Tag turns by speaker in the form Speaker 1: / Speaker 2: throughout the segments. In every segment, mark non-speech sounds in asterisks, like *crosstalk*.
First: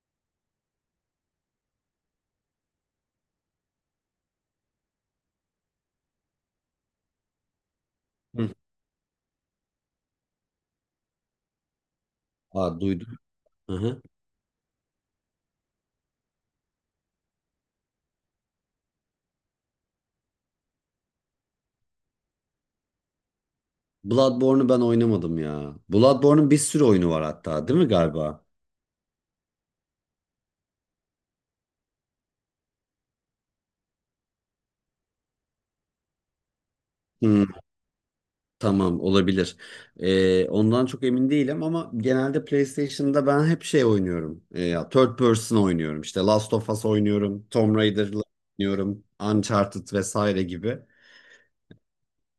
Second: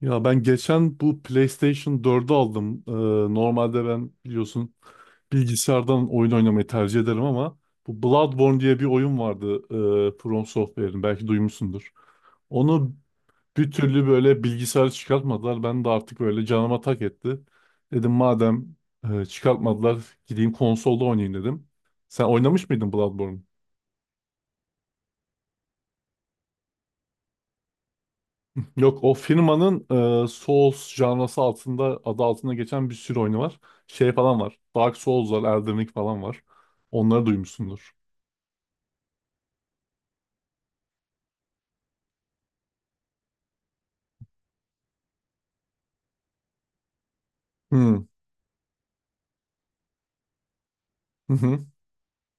Speaker 1: Ya ben geçen bu PlayStation 4'ü aldım. Normalde ben biliyorsun bilgisayardan oyun oynamayı tercih ederim ama bu
Speaker 2: Hı.
Speaker 1: Bloodborne diye bir oyun vardı, From Software'in, belki duymuşsundur.
Speaker 2: Aa,
Speaker 1: Onu
Speaker 2: duydum.
Speaker 1: bir
Speaker 2: Hı hı.
Speaker 1: türlü böyle bilgisayarı çıkartmadılar. Ben de artık böyle canıma tak etti. Dedim madem çıkartmadılar gideyim konsolda oynayayım dedim. Sen oynamış mıydın Bloodborne?
Speaker 2: Bloodborne'u ben oynamadım ya. Bloodborne'un bir sürü oyunu var hatta, değil mi, galiba?
Speaker 1: Yok o firmanın Souls janrası altında adı altında geçen bir sürü oyunu var. Şey falan var. Dark Souls var, Elden Ring falan var. Onları
Speaker 2: Hı,
Speaker 1: duymuşsundur.
Speaker 2: tamam, olabilir. Ondan çok emin değilim ama genelde PlayStation'da ben hep şey oynuyorum. Ya third person oynuyorum. İşte Last of Us oynuyorum, Tomb
Speaker 1: Hmm.
Speaker 2: Raider'la oynuyorum, Uncharted vesaire gibi.
Speaker 1: Hı hı.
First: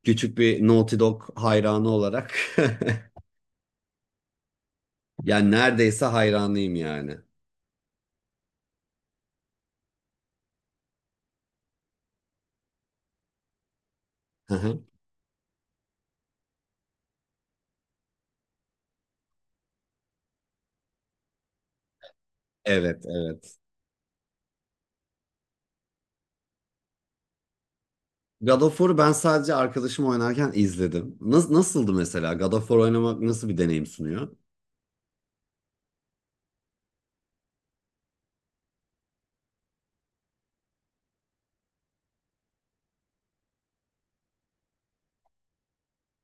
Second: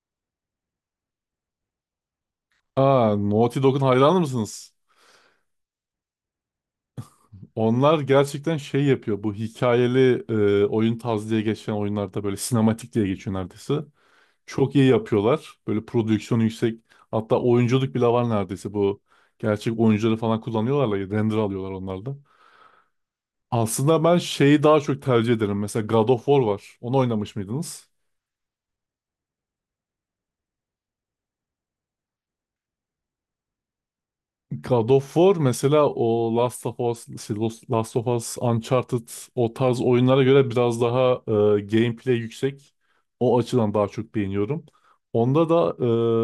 Speaker 2: Küçük bir Naughty Dog hayranı olarak
Speaker 1: Aa, Naughty Dog'un hayranı mısınız?
Speaker 2: *laughs* yani neredeyse hayranıyım yani.
Speaker 1: Onlar gerçekten şey yapıyor. Bu hikayeli oyun tarzı diye geçen oyunlarda böyle sinematik diye geçiyor neredeyse.
Speaker 2: Hı
Speaker 1: Çok
Speaker 2: hı.
Speaker 1: iyi yapıyorlar. Böyle prodüksiyonu yüksek. Hatta oyunculuk bile var neredeyse bu. Gerçek oyuncuları falan kullanıyorlar. Render alıyorlar onlarda.
Speaker 2: Evet, evet.
Speaker 1: Aslında ben şeyi daha çok tercih ederim. Mesela God of War var. Onu oynamış mıydınız?
Speaker 2: God of War'u ben sadece arkadaşım oynarken izledim. Nasıldı mesela? God of War oynamak nasıl bir deneyim sunuyor?
Speaker 1: God of War mesela o Last of Us, şey, Last of Us, Uncharted o tarz oyunlara göre biraz daha gameplay yüksek. O açıdan daha çok beğeniyorum. Onda da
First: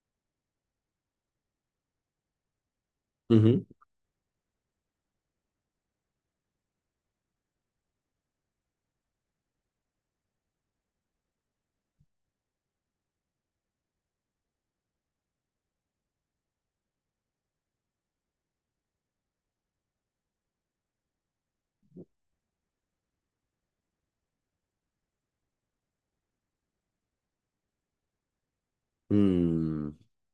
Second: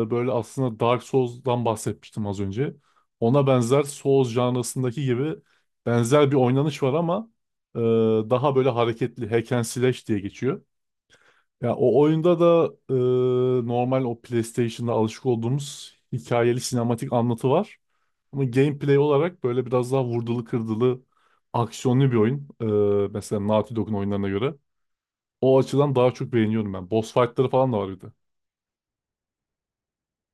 Speaker 1: böyle aslında Dark Souls'dan bahsetmiştim az önce.
Speaker 2: Hı
Speaker 1: Ona
Speaker 2: hı.
Speaker 1: benzer Souls janrasındaki gibi benzer bir oynanış var ama e, daha böyle hareketli hack and slash diye geçiyor. Ya o oyunda da normal o PlayStation'da alışık olduğumuz hikayeli sinematik anlatı var. Ama gameplay olarak böyle biraz daha vurdulu kırdılı aksiyonlu bir oyun. Mesela Naughty Dog'un oyunlarına göre. O açıdan daha çok beğeniyorum ben. Boss fight'ları falan da var bir de.
Speaker 2: Hmm,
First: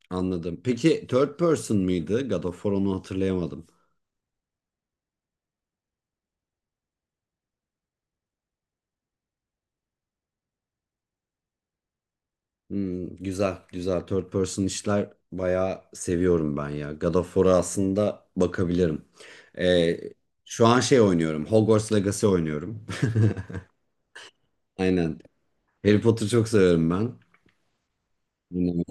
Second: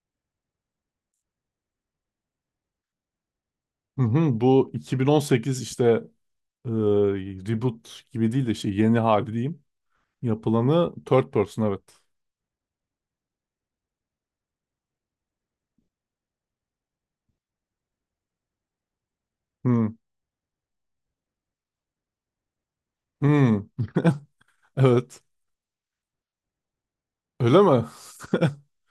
Speaker 2: anladım. Peki third person mıydı? God of War, onu hatırlayamadım.
Speaker 1: Hı hı, bu 2018 işte e, reboot gibi değil de işte yeni hali diyeyim. Yapılanı third person evet.
Speaker 2: Hmm, güzel, güzel. Third person işler bayağı seviyorum ben ya. God of War'a aslında bakabilirim.
Speaker 1: Hı,
Speaker 2: Ee, şu an şey oynuyorum. Hogwarts Legacy oynuyorum.
Speaker 1: hı,
Speaker 2: *laughs* Aynen.
Speaker 1: evet.
Speaker 2: Harry Potter çok seviyorum ben.
Speaker 1: Öyle mi?
Speaker 2: Bilmiyorum.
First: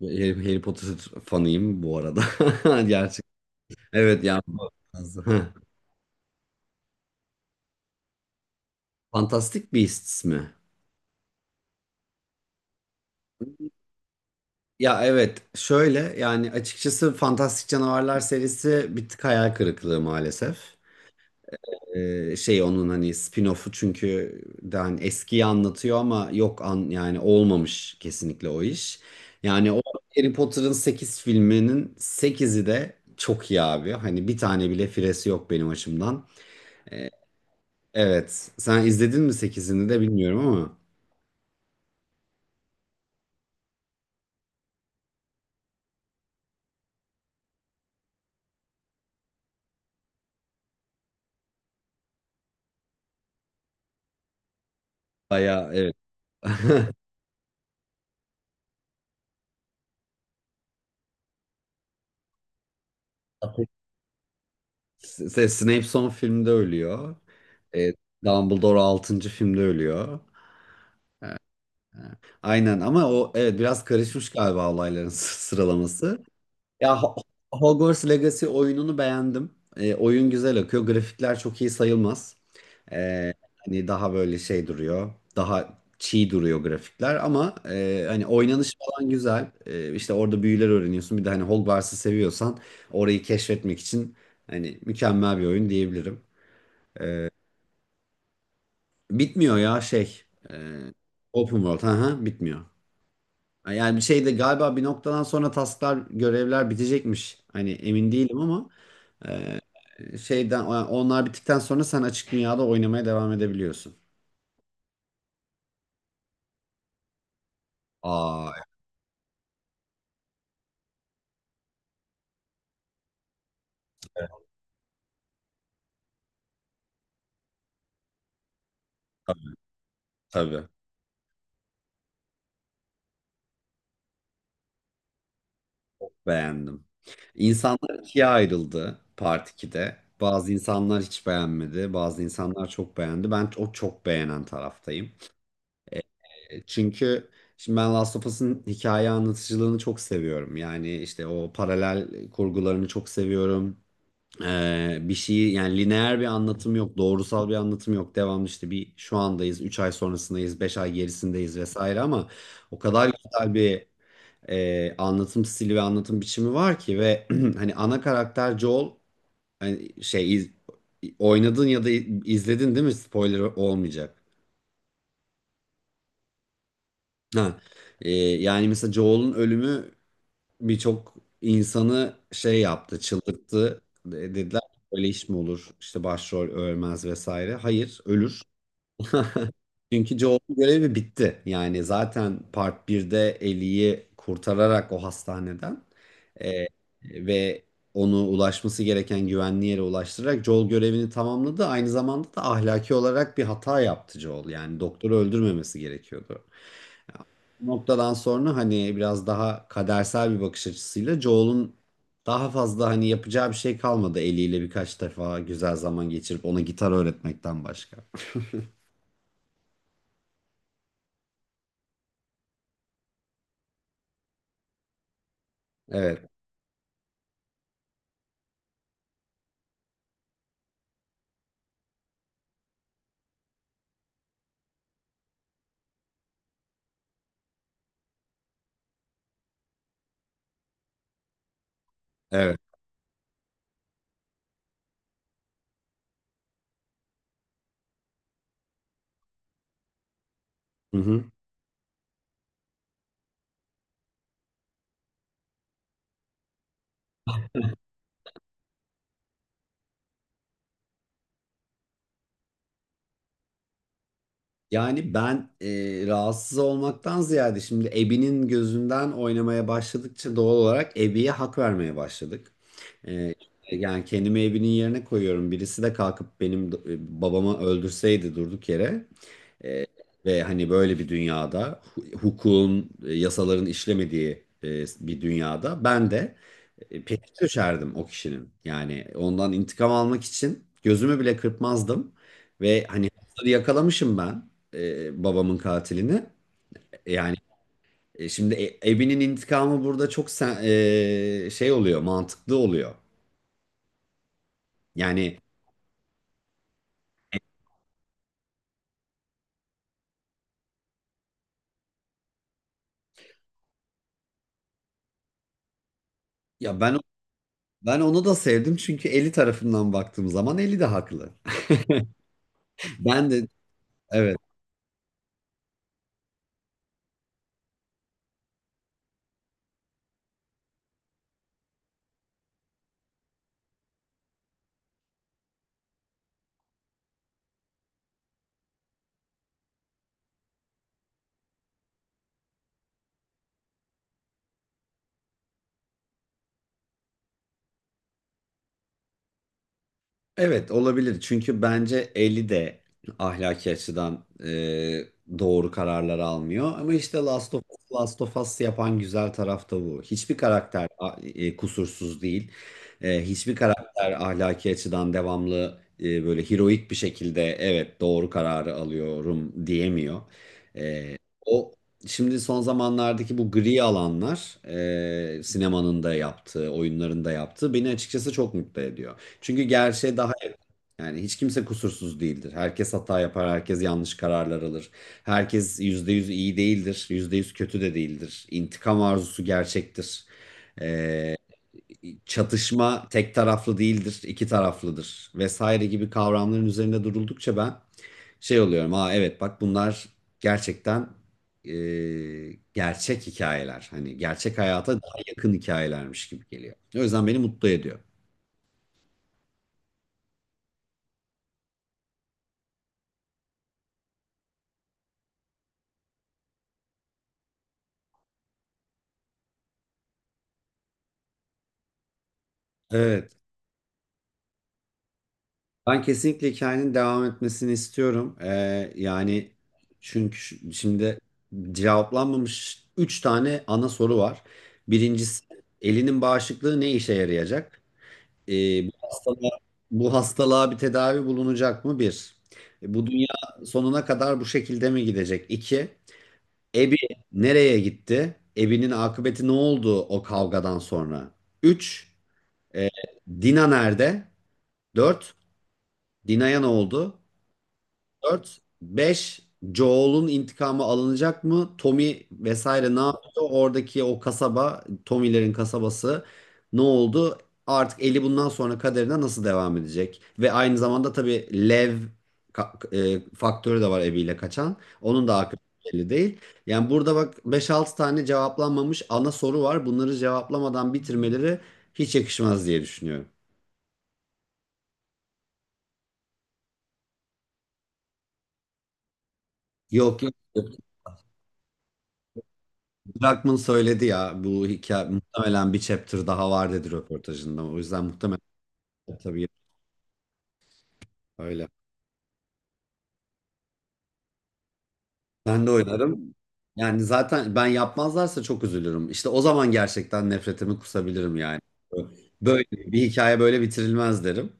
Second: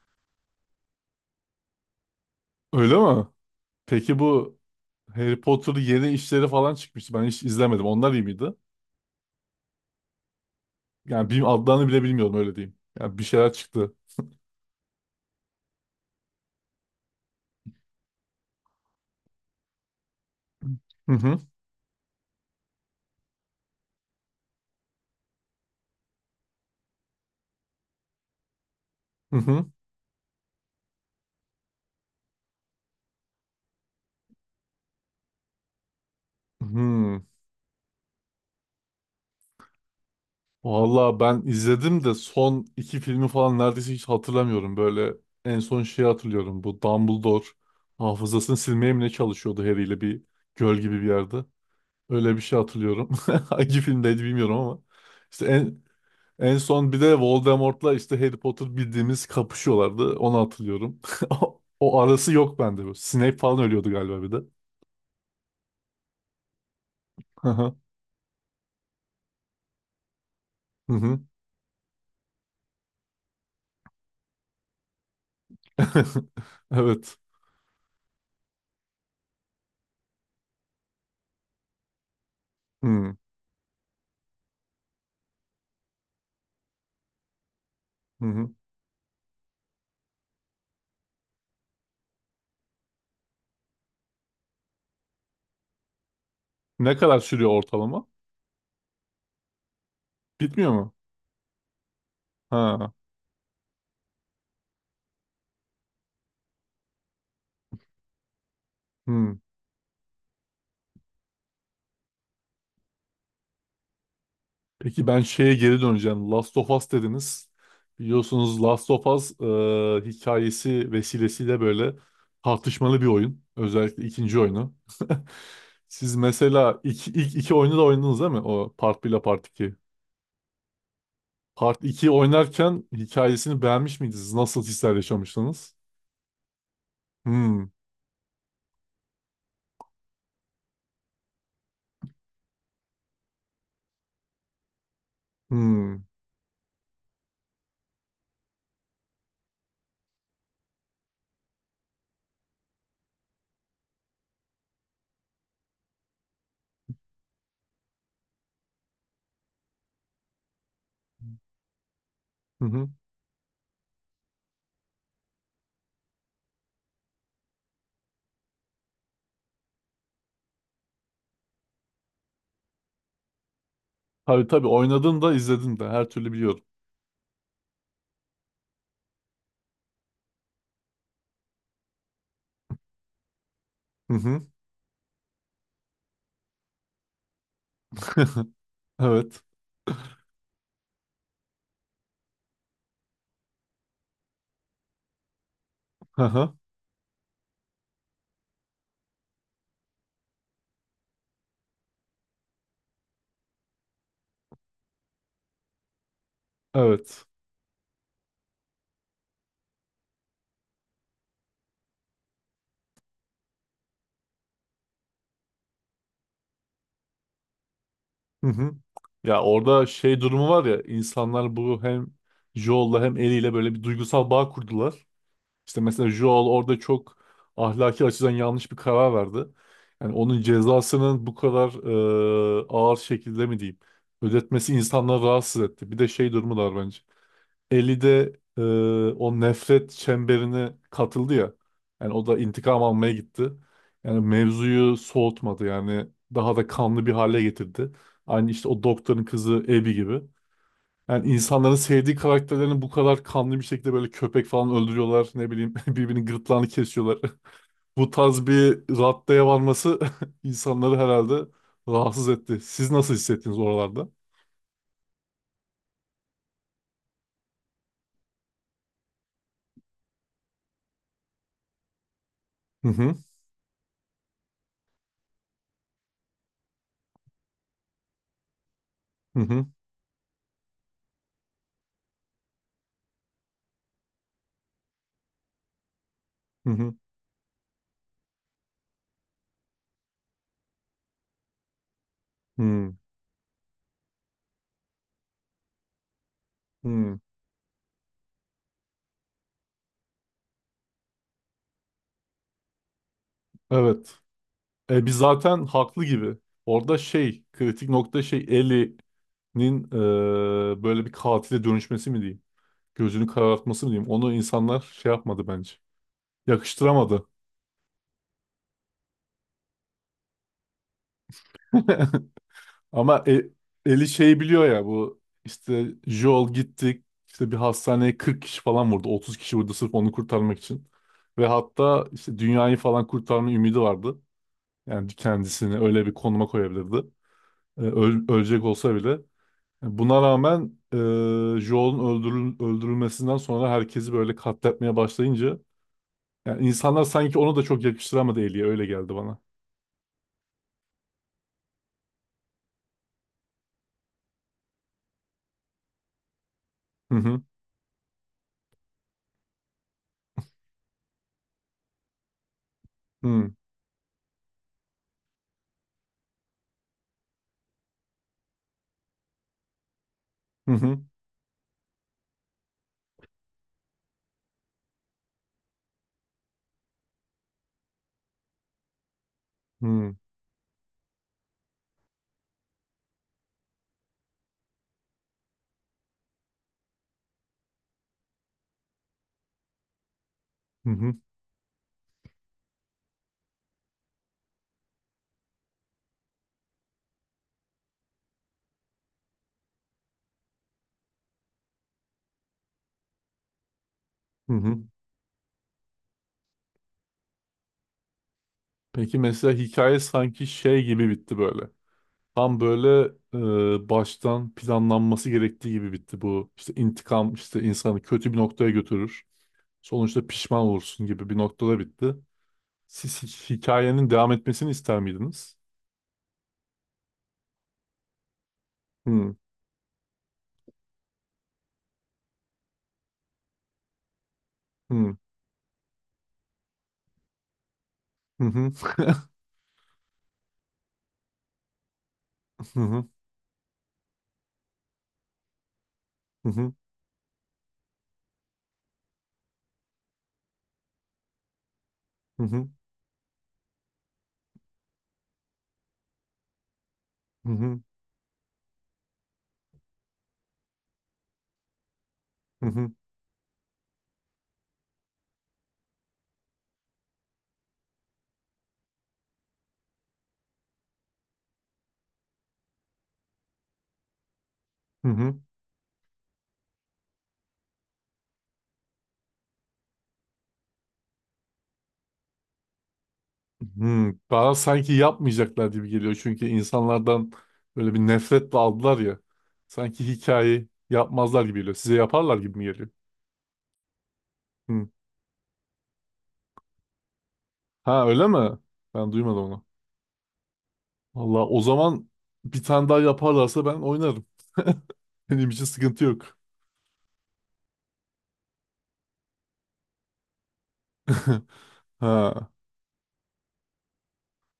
Speaker 2: Harry Potter fanıyım bu arada. *laughs*
Speaker 1: Öyle mi?
Speaker 2: Gerçekten.
Speaker 1: Peki
Speaker 2: Evet, yani
Speaker 1: bu
Speaker 2: bu- *laughs*
Speaker 1: Harry
Speaker 2: Heh.
Speaker 1: Potter'ın yeni işleri falan çıkmıştı. Ben hiç izlemedim. Onlar iyi miydi?
Speaker 2: Fantastic Beasts mi?
Speaker 1: Yani bir adlarını bile bilmiyorum öyle diyeyim. Yani bir şeyler çıktı.
Speaker 2: Ya, evet, şöyle yani açıkçası Fantastik Canavarlar serisi bir tık hayal kırıklığı maalesef.
Speaker 1: Hı hı.
Speaker 2: Şey, onun hani spin-off'u çünkü de hani eskiyi anlatıyor ama yok an yani olmamış kesinlikle o iş.
Speaker 1: Hı hı.
Speaker 2: Yani o Harry Potter'ın 8 filminin sekizi de çok iyi abi. Hani bir tane bile firesi yok benim açımdan. Ee,
Speaker 1: Hı.
Speaker 2: evet, sen izledin mi sekizini de bilmiyorum ama
Speaker 1: Valla ben izledim de son iki filmi falan neredeyse hiç hatırlamıyorum. Böyle en son şeyi hatırlıyorum. Bu Dumbledore hafızasını silmeye mi ne çalışıyordu Harry ile bir göl gibi bir yerde. Öyle bir şey hatırlıyorum. *laughs* Hangi filmdeydi bilmiyorum ama. İşte
Speaker 2: baya
Speaker 1: en,
Speaker 2: evet.
Speaker 1: En son bir de Voldemort'la işte Harry Potter bildiğimiz kapışıyorlardı. Onu hatırlıyorum. *laughs* O arası yok bende bu. Snape falan ölüyordu galiba bir de.
Speaker 2: Snape son filmde ölüyor.
Speaker 1: Hı hı.
Speaker 2: E, Dumbledore altıncı filmde ölüyor.
Speaker 1: Hı hı.
Speaker 2: Aynen ama o, evet, biraz karışmış galiba olayların *laughs* sıralaması.
Speaker 1: *laughs*
Speaker 2: Ya,
Speaker 1: Evet.
Speaker 2: Hogwarts Legacy oyununu beğendim. Oyun güzel akıyor. Grafikler çok iyi sayılmaz.
Speaker 1: Hı
Speaker 2: E, hani daha böyle şey duruyor. Daha çiğ duruyor grafikler ama hani
Speaker 1: hı. Hı.
Speaker 2: oynanış falan güzel. İşte orada büyüler öğreniyorsun. Bir de hani Hogwarts'ı seviyorsan orayı keşfetmek için hani mükemmel bir oyun diyebilirim.
Speaker 1: Ne kadar sürüyor ortalama?
Speaker 2: Bitmiyor ya şey. e,
Speaker 1: Bitmiyor mu?
Speaker 2: Open world. Hı hı, bitmiyor.
Speaker 1: Ha.
Speaker 2: Yani bir şey de galiba bir noktadan sonra tasklar, görevler bitecekmiş. Hani emin değilim ama
Speaker 1: Hı.
Speaker 2: şeyden onlar bittikten sonra sen açık dünyada oynamaya devam edebiliyorsun.
Speaker 1: Peki ben şeye geri döneceğim. Last of Us dediniz.
Speaker 2: Aa,
Speaker 1: Biliyorsunuz Last of Us, hikayesi vesilesiyle böyle tartışmalı bir oyun. Özellikle ikinci oyunu. *laughs* Siz mesela ilk iki oyunu da oynadınız değil mi? O Part 1 ile Part
Speaker 2: tabii,
Speaker 1: 2.
Speaker 2: tabii.
Speaker 1: Part 2'yi oynarken hikayesini beğenmiş miydiniz? Nasıl hisler yaşamıştınız?
Speaker 2: Beğendim.
Speaker 1: Hmm.
Speaker 2: İnsanlar ikiye ayrıldı Part 2'de. Bazı insanlar hiç beğenmedi, bazı insanlar çok beğendi. Ben o çok beğenen taraftayım.
Speaker 1: Hmm.
Speaker 2: Çünkü şimdi ben Last of Us'ın hikaye anlatıcılığını çok seviyorum. Yani işte o paralel kurgularını çok seviyorum. Bir şeyi, yani lineer bir anlatım yok, doğrusal bir anlatım yok. Devamlı işte bir şu andayız, 3 ay sonrasındayız, 5 ay gerisindeyiz vesaire ama
Speaker 1: Hı
Speaker 2: o
Speaker 1: hı.
Speaker 2: kadar güzel bir anlatım stili ve anlatım biçimi var ki ve *clears throat* hani ana karakter Joel, hani şey, oynadın ya da izledin, değil mi? Spoiler olmayacak.
Speaker 1: Tabii tabii oynadım da izledim de her türlü biliyorum.
Speaker 2: Ha. Yani mesela Joel'un ölümü birçok insanı şey yaptı, çıldırttı.
Speaker 1: Hı hı.
Speaker 2: Dediler ki, böyle iş mi olur? İşte başrol ölmez vesaire. Hayır, ölür.
Speaker 1: *laughs*
Speaker 2: *laughs*
Speaker 1: Evet.
Speaker 2: Çünkü Joel'un görevi bitti. Yani zaten Part birde Ellie'yi kurtararak o hastaneden,
Speaker 1: Hı hı.
Speaker 2: e, ve onu ulaşması gereken güvenli yere ulaştırarak Joel görevini tamamladı. Aynı zamanda da ahlaki olarak bir hata yaptı Joel. Yani doktoru öldürmemesi gerekiyordu.
Speaker 1: Evet.
Speaker 2: Noktadan sonra hani biraz daha kadersel bir bakış açısıyla Joel'un daha fazla hani yapacağı bir şey kalmadı, eliyle birkaç defa güzel zaman geçirip ona gitar öğretmekten başka.
Speaker 1: Hı hı. Ya orada şey durumu var ya, insanlar bu hem Joel'la hem Ellie'yle böyle bir duygusal bağ kurdular. İşte mesela
Speaker 2: Evet,
Speaker 1: Joel orada çok ahlaki açıdan yanlış bir karar verdi. Yani onun cezasının bu kadar ağır şekilde mi diyeyim ödetmesi insanları rahatsız etti. Bir de şey durumu da var bence. Eli de o nefret çemberine katıldı ya. Yani o da
Speaker 2: evet.
Speaker 1: intikam almaya gitti. Yani mevzuyu soğutmadı yani daha da kanlı bir hale getirdi. Aynı işte o doktorun kızı Abby gibi.
Speaker 2: Hı hı.
Speaker 1: Yani insanların sevdiği karakterlerini bu kadar kanlı bir şekilde böyle köpek falan öldürüyorlar. Ne bileyim *laughs* birbirinin gırtlağını kesiyorlar. *laughs* Bu tarz bir raddeye varması *laughs* insanları herhalde rahatsız etti. Siz nasıl hissettiniz oralarda?
Speaker 2: Yani ben, rahatsız olmaktan ziyade şimdi Ebi'nin gözünden oynamaya başladıkça doğal olarak Ebi'ye hak vermeye başladık.
Speaker 1: Hı hı.
Speaker 2: E, yani kendimi Ebi'nin yerine koyuyorum. Birisi de kalkıp benim babamı öldürseydi durduk yere.
Speaker 1: Hı hı.
Speaker 2: E, ve hani böyle bir dünyada, hukukun, yasaların işlemediği bir dünyada ben de
Speaker 1: Hı hı.
Speaker 2: peşine düşerdim o kişinin. Yani ondan intikam almak için gözümü bile kırpmazdım. Ve
Speaker 1: Hı.
Speaker 2: hani hırsızı yakalamışım ben, babamın katilini. E,
Speaker 1: Hı.
Speaker 2: Yani şimdi, Ebi'nin intikamı burada çok şey oluyor, mantıklı oluyor.
Speaker 1: Evet. Biz
Speaker 2: Yani,
Speaker 1: zaten haklı gibi. Orada şey, kritik nokta şey Ellie'nin böyle bir katile dönüşmesi mi diyeyim? Gözünü karartması mı diyeyim? Onu insanlar şey yapmadı bence.
Speaker 2: ya, ben
Speaker 1: Yakıştıramadı.
Speaker 2: ben onu da sevdim çünkü Eli tarafından baktığım zaman Eli de haklı.
Speaker 1: *laughs*
Speaker 2: *laughs*
Speaker 1: Ama
Speaker 2: Ben de
Speaker 1: Ellie
Speaker 2: evet.
Speaker 1: şeyi biliyor ya, bu işte Joel gitti işte bir hastaneye 40 kişi falan vurdu. 30 kişi vurdu sırf onu kurtarmak için. Ve hatta işte dünyayı falan kurtarma ümidi vardı. Yani kendisini öyle bir konuma koyabilirdi. Ölecek olsa bile. Buna rağmen Joel'un öldürülmesinden sonra herkesi böyle katletmeye başlayınca yani insanlar sanki onu da çok yakıştıramadı, Ellie'ye öyle geldi bana.
Speaker 2: Evet, olabilir çünkü bence Ellie de ahlaki açıdan doğru kararlar almıyor. Ama
Speaker 1: Hı
Speaker 2: işte
Speaker 1: hı.
Speaker 2: Last of Us, Last of Us yapan güzel taraf da bu. Hiçbir karakter kusursuz değil.
Speaker 1: Hı
Speaker 2: Hiçbir karakter ahlaki açıdan devamlı böyle heroik bir şekilde, evet, doğru kararı alıyorum diyemiyor.
Speaker 1: hı.
Speaker 2: E, o şimdi son zamanlardaki bu gri alanlar, sinemanın da yaptığı, oyunların da yaptığı, beni açıkçası çok mutlu ediyor. Çünkü
Speaker 1: Hı hı.
Speaker 2: gerçeğe daha, yani, hiç kimse kusursuz değildir. Herkes hata yapar, herkes yanlış kararlar alır. Herkes %100 iyi değildir, %100 kötü de değildir. İntikam arzusu gerçektir.
Speaker 1: Hı hı.
Speaker 2: Çatışma tek taraflı değildir, iki taraflıdır vesaire gibi kavramların üzerinde duruldukça ben şey oluyorum. Aa, evet, bak, bunlar gerçekten, e, gerçek hikayeler. Hani
Speaker 1: Hı
Speaker 2: gerçek
Speaker 1: hı.
Speaker 2: hayata daha yakın hikayelermiş gibi geliyor. O yüzden beni mutlu ediyor.
Speaker 1: Peki mesela hikaye sanki şey gibi bitti böyle. Tam böyle baştan planlanması gerektiği gibi bitti bu. İşte intikam işte insanı kötü bir noktaya götürür. Sonuçta pişman olursun gibi bir noktada bitti. Siz
Speaker 2: Evet.
Speaker 1: hikayenin devam etmesini ister miydiniz?
Speaker 2: Ben kesinlikle hikayenin devam etmesini istiyorum.
Speaker 1: Hı
Speaker 2: Yani çünkü şimdi cevaplanmamış 3 tane ana soru var.
Speaker 1: hı.
Speaker 2: Birincisi, elinin bağışıklığı ne işe yarayacak?
Speaker 1: Hı hı.
Speaker 2: Bu
Speaker 1: *laughs*
Speaker 2: hastalığa, bir tedavi bulunacak mı? Bir.
Speaker 1: Hı hı.
Speaker 2: Bu dünya sonuna kadar bu şekilde mi gidecek? İki.
Speaker 1: Hı hı.
Speaker 2: Ebi nereye gitti? Ebi'nin akıbeti ne oldu o kavgadan sonra? Üç.
Speaker 1: Hı hı.
Speaker 2: Dina nerede? Dört. Dina'ya ne oldu?
Speaker 1: Hı hı.
Speaker 2: 4, 5, Joel'un intikamı alınacak mı? Tommy
Speaker 1: Hı
Speaker 2: vesaire
Speaker 1: hı.
Speaker 2: ne yapıyor? Oradaki o kasaba, Tommy'lerin kasabası ne oldu? Artık Eli bundan sonra kaderine nasıl devam edecek? Ve aynı zamanda tabii Lev ka- faktörü de var, eviyle kaçan.
Speaker 1: Hı
Speaker 2: Onun
Speaker 1: hı.
Speaker 2: da akıbeti belli değil. Yani burada bak beş altı tane cevaplanmamış ana soru var. Bunları cevaplamadan bitirmeleri hiç yakışmaz diye düşünüyorum.
Speaker 1: Hı. Daha sanki yapmayacaklar gibi geliyor. Çünkü insanlardan böyle bir nefretle aldılar ya. Sanki
Speaker 2: Yok, yok.
Speaker 1: hikayeyi yapmazlar gibi geliyor. Size yaparlar gibi mi geliyor?
Speaker 2: Druckmann söyledi ya, bu
Speaker 1: Hı.
Speaker 2: hikaye muhtemelen bir chapter daha var dedi röportajında. O yüzden
Speaker 1: Ha, öyle
Speaker 2: muhtemelen,
Speaker 1: mi? Ben duymadım
Speaker 2: tabii,
Speaker 1: onu. Valla o
Speaker 2: öyle.
Speaker 1: zaman bir tane daha yaparlarsa ben oynarım. *laughs* Benim için
Speaker 2: Ben de
Speaker 1: sıkıntı
Speaker 2: oynarım.
Speaker 1: yok.
Speaker 2: Yani zaten ben, yapmazlarsa çok üzülürüm. İşte o zaman gerçekten nefretimi kusabilirim
Speaker 1: *laughs*
Speaker 2: yani.
Speaker 1: Ha,
Speaker 2: Böyle bir hikaye böyle bitirilmez derim.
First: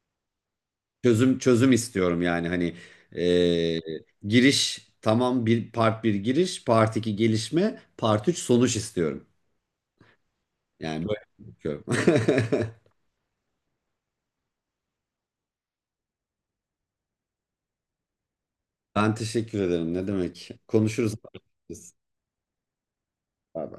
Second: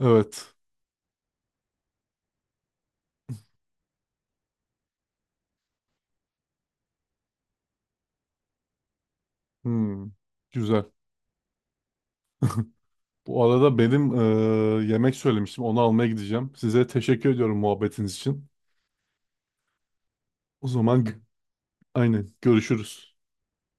Speaker 1: evet.
Speaker 2: Çözüm, çözüm istiyorum yani hani, e, giriş, tamam, bir part bir giriş, part 2 gelişme, part 3 sonuç istiyorum.
Speaker 1: Hmm. Güzel.
Speaker 2: Yani böyle bakıyorum. *laughs*
Speaker 1: Bu arada benim yemek söylemiştim. Onu almaya gideceğim. Size teşekkür ediyorum muhabbetiniz için.
Speaker 2: Ben teşekkür ederim. Ne demek?
Speaker 1: O zaman
Speaker 2: Konuşuruz.
Speaker 1: aynen görüşürüz.
Speaker 2: Abi